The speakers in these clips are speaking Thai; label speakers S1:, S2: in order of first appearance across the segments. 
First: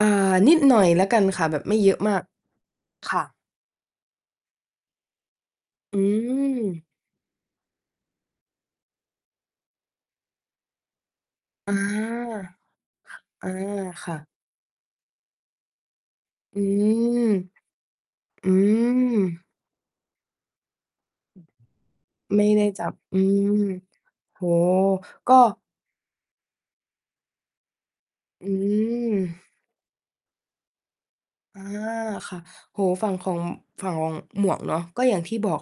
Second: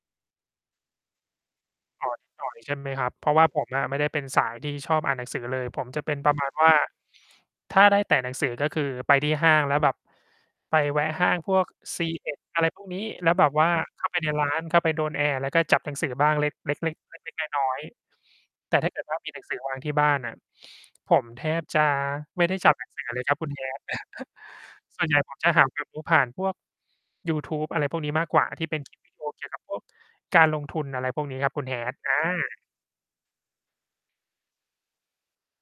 S1: เอ่อ นิดหน่อยแล้วกันค่ะ แบบไม่เยอะ
S2: อ้อ
S1: มาก
S2: นิดหน่อย ใช่ไหมครั
S1: ค
S2: บ?
S1: ่
S2: เพรา
S1: ะ
S2: ะว่าผมอะไม่ได้เป็นสายที่ชอบอ่านหนังสือเลย ผม
S1: อื
S2: จะเป็น ประมาณว่า
S1: ม
S2: ถ้าได้แตะหนังสือ ก็คือไปที่ห้างแล้วแบบ ไปแวะห้างพวก
S1: อา
S2: ซีเอ็ด อะไรพวกนี้ แล้วแ
S1: อ
S2: บ
S1: า
S2: บว่า เข้
S1: ค
S2: า
S1: ่
S2: ไปใ
S1: ะ
S2: นร้าน เข้าไปโดนแอร์ แล้วก็จับหนังสือบ้างเล็ก
S1: อื
S2: เล็ก ๆ เ
S1: ม
S2: ล็ก ๆ น้อย
S1: อื
S2: ๆ แต่ถ้าเกิด ว่า มีหนั
S1: ม
S2: งสือวางที่บ้านน่ะ ผมแทบจะ
S1: ไม
S2: ไม
S1: ่
S2: ่ได้
S1: ได้
S2: จับ
S1: จ
S2: ห
S1: ั
S2: นัง
S1: บ
S2: สือ
S1: อื
S2: เลยครับคุ
S1: ม
S2: ณ Hat
S1: โอ้โฮ
S2: ส่วนใหญ่
S1: ก
S2: ผ
S1: ็
S2: ม จะหาความรู้ผ่านพวก ยูทูบ อะไรพวกนี้มากกว
S1: อ
S2: ่า
S1: ื
S2: ที่เป็น คลิปวิดีโอเก
S1: ม
S2: ี่ยวกับพวก การลงทุน อะไรพวกนี้ครับ
S1: อ
S2: ค
S1: า
S2: ุณ Hat อ
S1: ค่ะ
S2: า
S1: โอ้โฮ ฝั่งของ ฝั่งของหมวกเนาะ ก็อย่างที่บอก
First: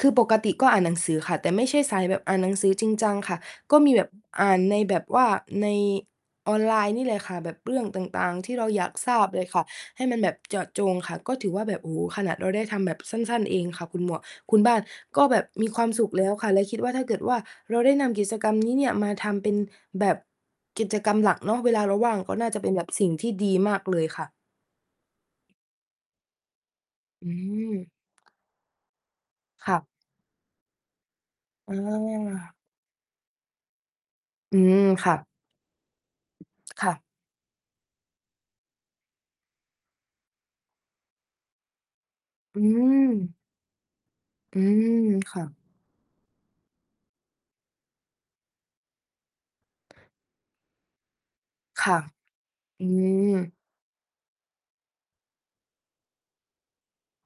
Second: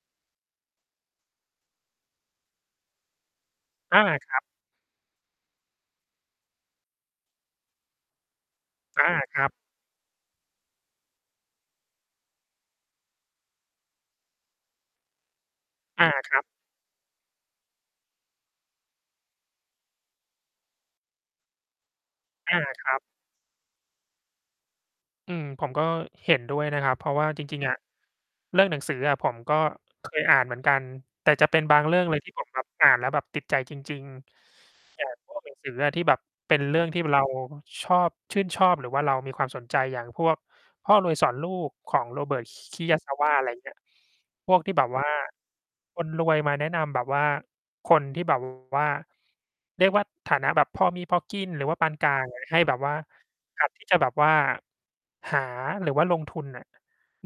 S1: คือปกติก็อ่านหนังสือค่ะ แต่ไม่ใช่สายแบบอ่านหนังสือจริงจังค่ะ ก็มี
S2: อ
S1: แ
S2: า
S1: บบ
S2: ครับ
S1: อ่านในแบบว่า ในออนไลน์นี่แหละค่ะ แบบเรื่องต่าง ๆ ที่เราอยาก
S2: อ
S1: ท
S2: า
S1: ราบ
S2: ค
S1: เล
S2: รั
S1: ย
S2: บ
S1: ค่ะ ให้มันแบบเจาะจงค่ะ ก็ถือว่าแบบ โอ้โฮ ขนาดเราได้ทำแบบสั้น ๆ เองค่ะ คุณหมวก คุณบ้าน ก็แบบมีความส
S2: อ
S1: ุ
S2: า
S1: ขแล้
S2: ค
S1: ว
S2: รับ
S1: ค่ะ และคิดว่าถ้าเกิดว่าเราได้นำกิจกรรม นี้เนี่ย มาทำเป็นแบบกิจกรรมหลักเนาะ เวลาเราว่าง ก็น่า
S2: อ
S1: จะ
S2: า
S1: เป็น
S2: ครับ
S1: สิ่งที่ดีมากเลยค่ะ
S2: อืม ผมก็เห็นด้วยนะครับ เพราะว
S1: อ
S2: ่
S1: ื
S2: าจริง ๆ อะ
S1: ม
S2: เรื่องหนังสืออะ ผมก็
S1: ค่ะ
S2: เคยอ่านเหมือนกัน แต่จะเป็น
S1: เ
S2: บางเรื่องเลย ที่ผม
S1: ออ
S2: แบบ อ่านแล้วแบบติดใจจริง
S1: อืม
S2: ๆ อย่
S1: ค
S2: า
S1: ่ะ
S2: งพวกหนังสือ อะ ที่แบบเป็นเรื่
S1: ค
S2: อง
S1: ่
S2: ที่
S1: ะ
S2: เราชอบ ชื่นชอบ หรือว่าเรามีความสนใจ อย่างพวก พ่อรวยสอนลูกของ Robert K
S1: อื
S2: Kiyasawa
S1: ม
S2: อะไรเงี้ย พ
S1: อ
S2: ว
S1: ื
S2: กที่แ
S1: ม
S2: บบว่า
S1: ค่ะ
S2: คนรวยมาแนะนำแบบว่าคนที่ แบบ ว่า เรียกว่าฐานะแบบพอมีพอกิน หรือว่า
S1: ค
S2: ปา
S1: ่
S2: น
S1: ะ
S2: กลางอะ ให้แบบ
S1: อื
S2: ว่า
S1: ม
S2: หัดที่จะแบบว่า หา หรือว่าลงทุนน่ะ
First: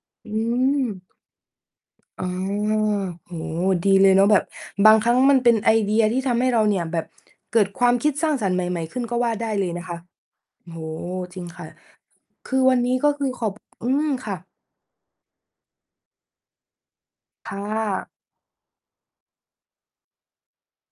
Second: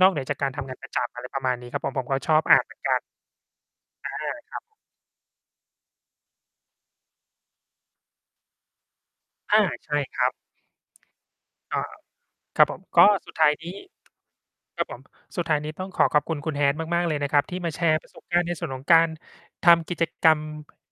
S2: นอกเหนือ
S1: อื
S2: จากการ ทำงานประจ
S1: ม
S2: ำ อะไรประมาณนี้ครับผม ผมก็
S1: อ๋อ
S2: ชอบอ่าน เหมือน กัน
S1: โอ้โฮ ดีเล
S2: อา
S1: ยเนาะ แบบ
S2: ครับ
S1: บางครั้งมันเป็นไอเดียที่ทำให้เราเนี่ย แบบเกิดความคิดสร้างสรรค์ใหม่ ๆ ขึ้นก็ว่าได้
S2: อ
S1: เ
S2: า
S1: ลยนะ
S2: ใช
S1: คะ
S2: ่ครับ
S1: โอ้โฮ จริงค่ะ
S2: อา ครับผม ก็ สุด ท้ายนี
S1: คื
S2: ้
S1: อวันนี้ ก็คือขอบ อืม ค่ะ
S2: ครับผม สุดท้ายนี้ต้องขอขอบคุณ คุณ Hat มากๆ เลยนะครับ
S1: ค
S2: ที่มาแช
S1: ่
S2: ร์ป
S1: ะ
S2: ระสบการณ์ในส่วนของการทำกิจกรรม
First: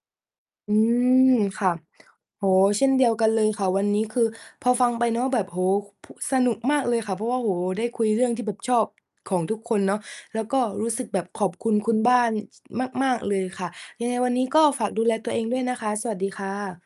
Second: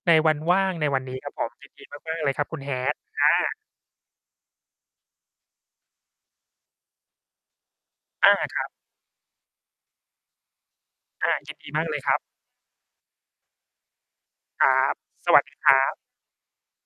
S2: ในวันว่า
S1: อ
S2: ง
S1: ื
S2: ในวันนี้
S1: ม
S2: ครับผม
S1: ค
S2: ย
S1: ่
S2: ิ
S1: ะ
S2: นดี มาก ๆ เลยค
S1: โ
S2: ร
S1: อ
S2: ั
S1: ้
S2: บค
S1: โ
S2: ุณ
S1: ฮ เช่น
S2: Hat
S1: เดียวกันเล
S2: อ
S1: ย
S2: า
S1: ค่ะ วันนี้ คือ พอฟังไปแล้วแบบ โอ้โฮ พ สนุกมากเลยค่ะ เพราะว่า โอ้โฮ ได้คุยเรื่
S2: อ
S1: อง
S2: า
S1: ที่แบ
S2: ค
S1: บ
S2: รับ
S1: ชอบของทุกคนเนาะ แล้วก็รู้สึกแบบ
S2: อา
S1: ขอ
S2: ย
S1: บ
S2: ิน
S1: ค
S2: ด
S1: ุ
S2: ี
S1: ณ
S2: มาก
S1: คุ
S2: เล
S1: ณ
S2: ยค
S1: บ
S2: ร
S1: ้า
S2: ับ
S1: น ช มาก ๆ เลยค่ะ ยังไงวันนี้ก็
S2: ครั
S1: ฝาก
S2: บ
S1: ดูแลตั
S2: ส
S1: วเ
S2: ว
S1: อ
S2: ัส
S1: ง
S2: ด
S1: ด
S2: ี
S1: ้วย
S2: ค
S1: น
S2: ร
S1: ะค
S2: ั
S1: ะ
S2: บ
S1: สวัสดีค่ะ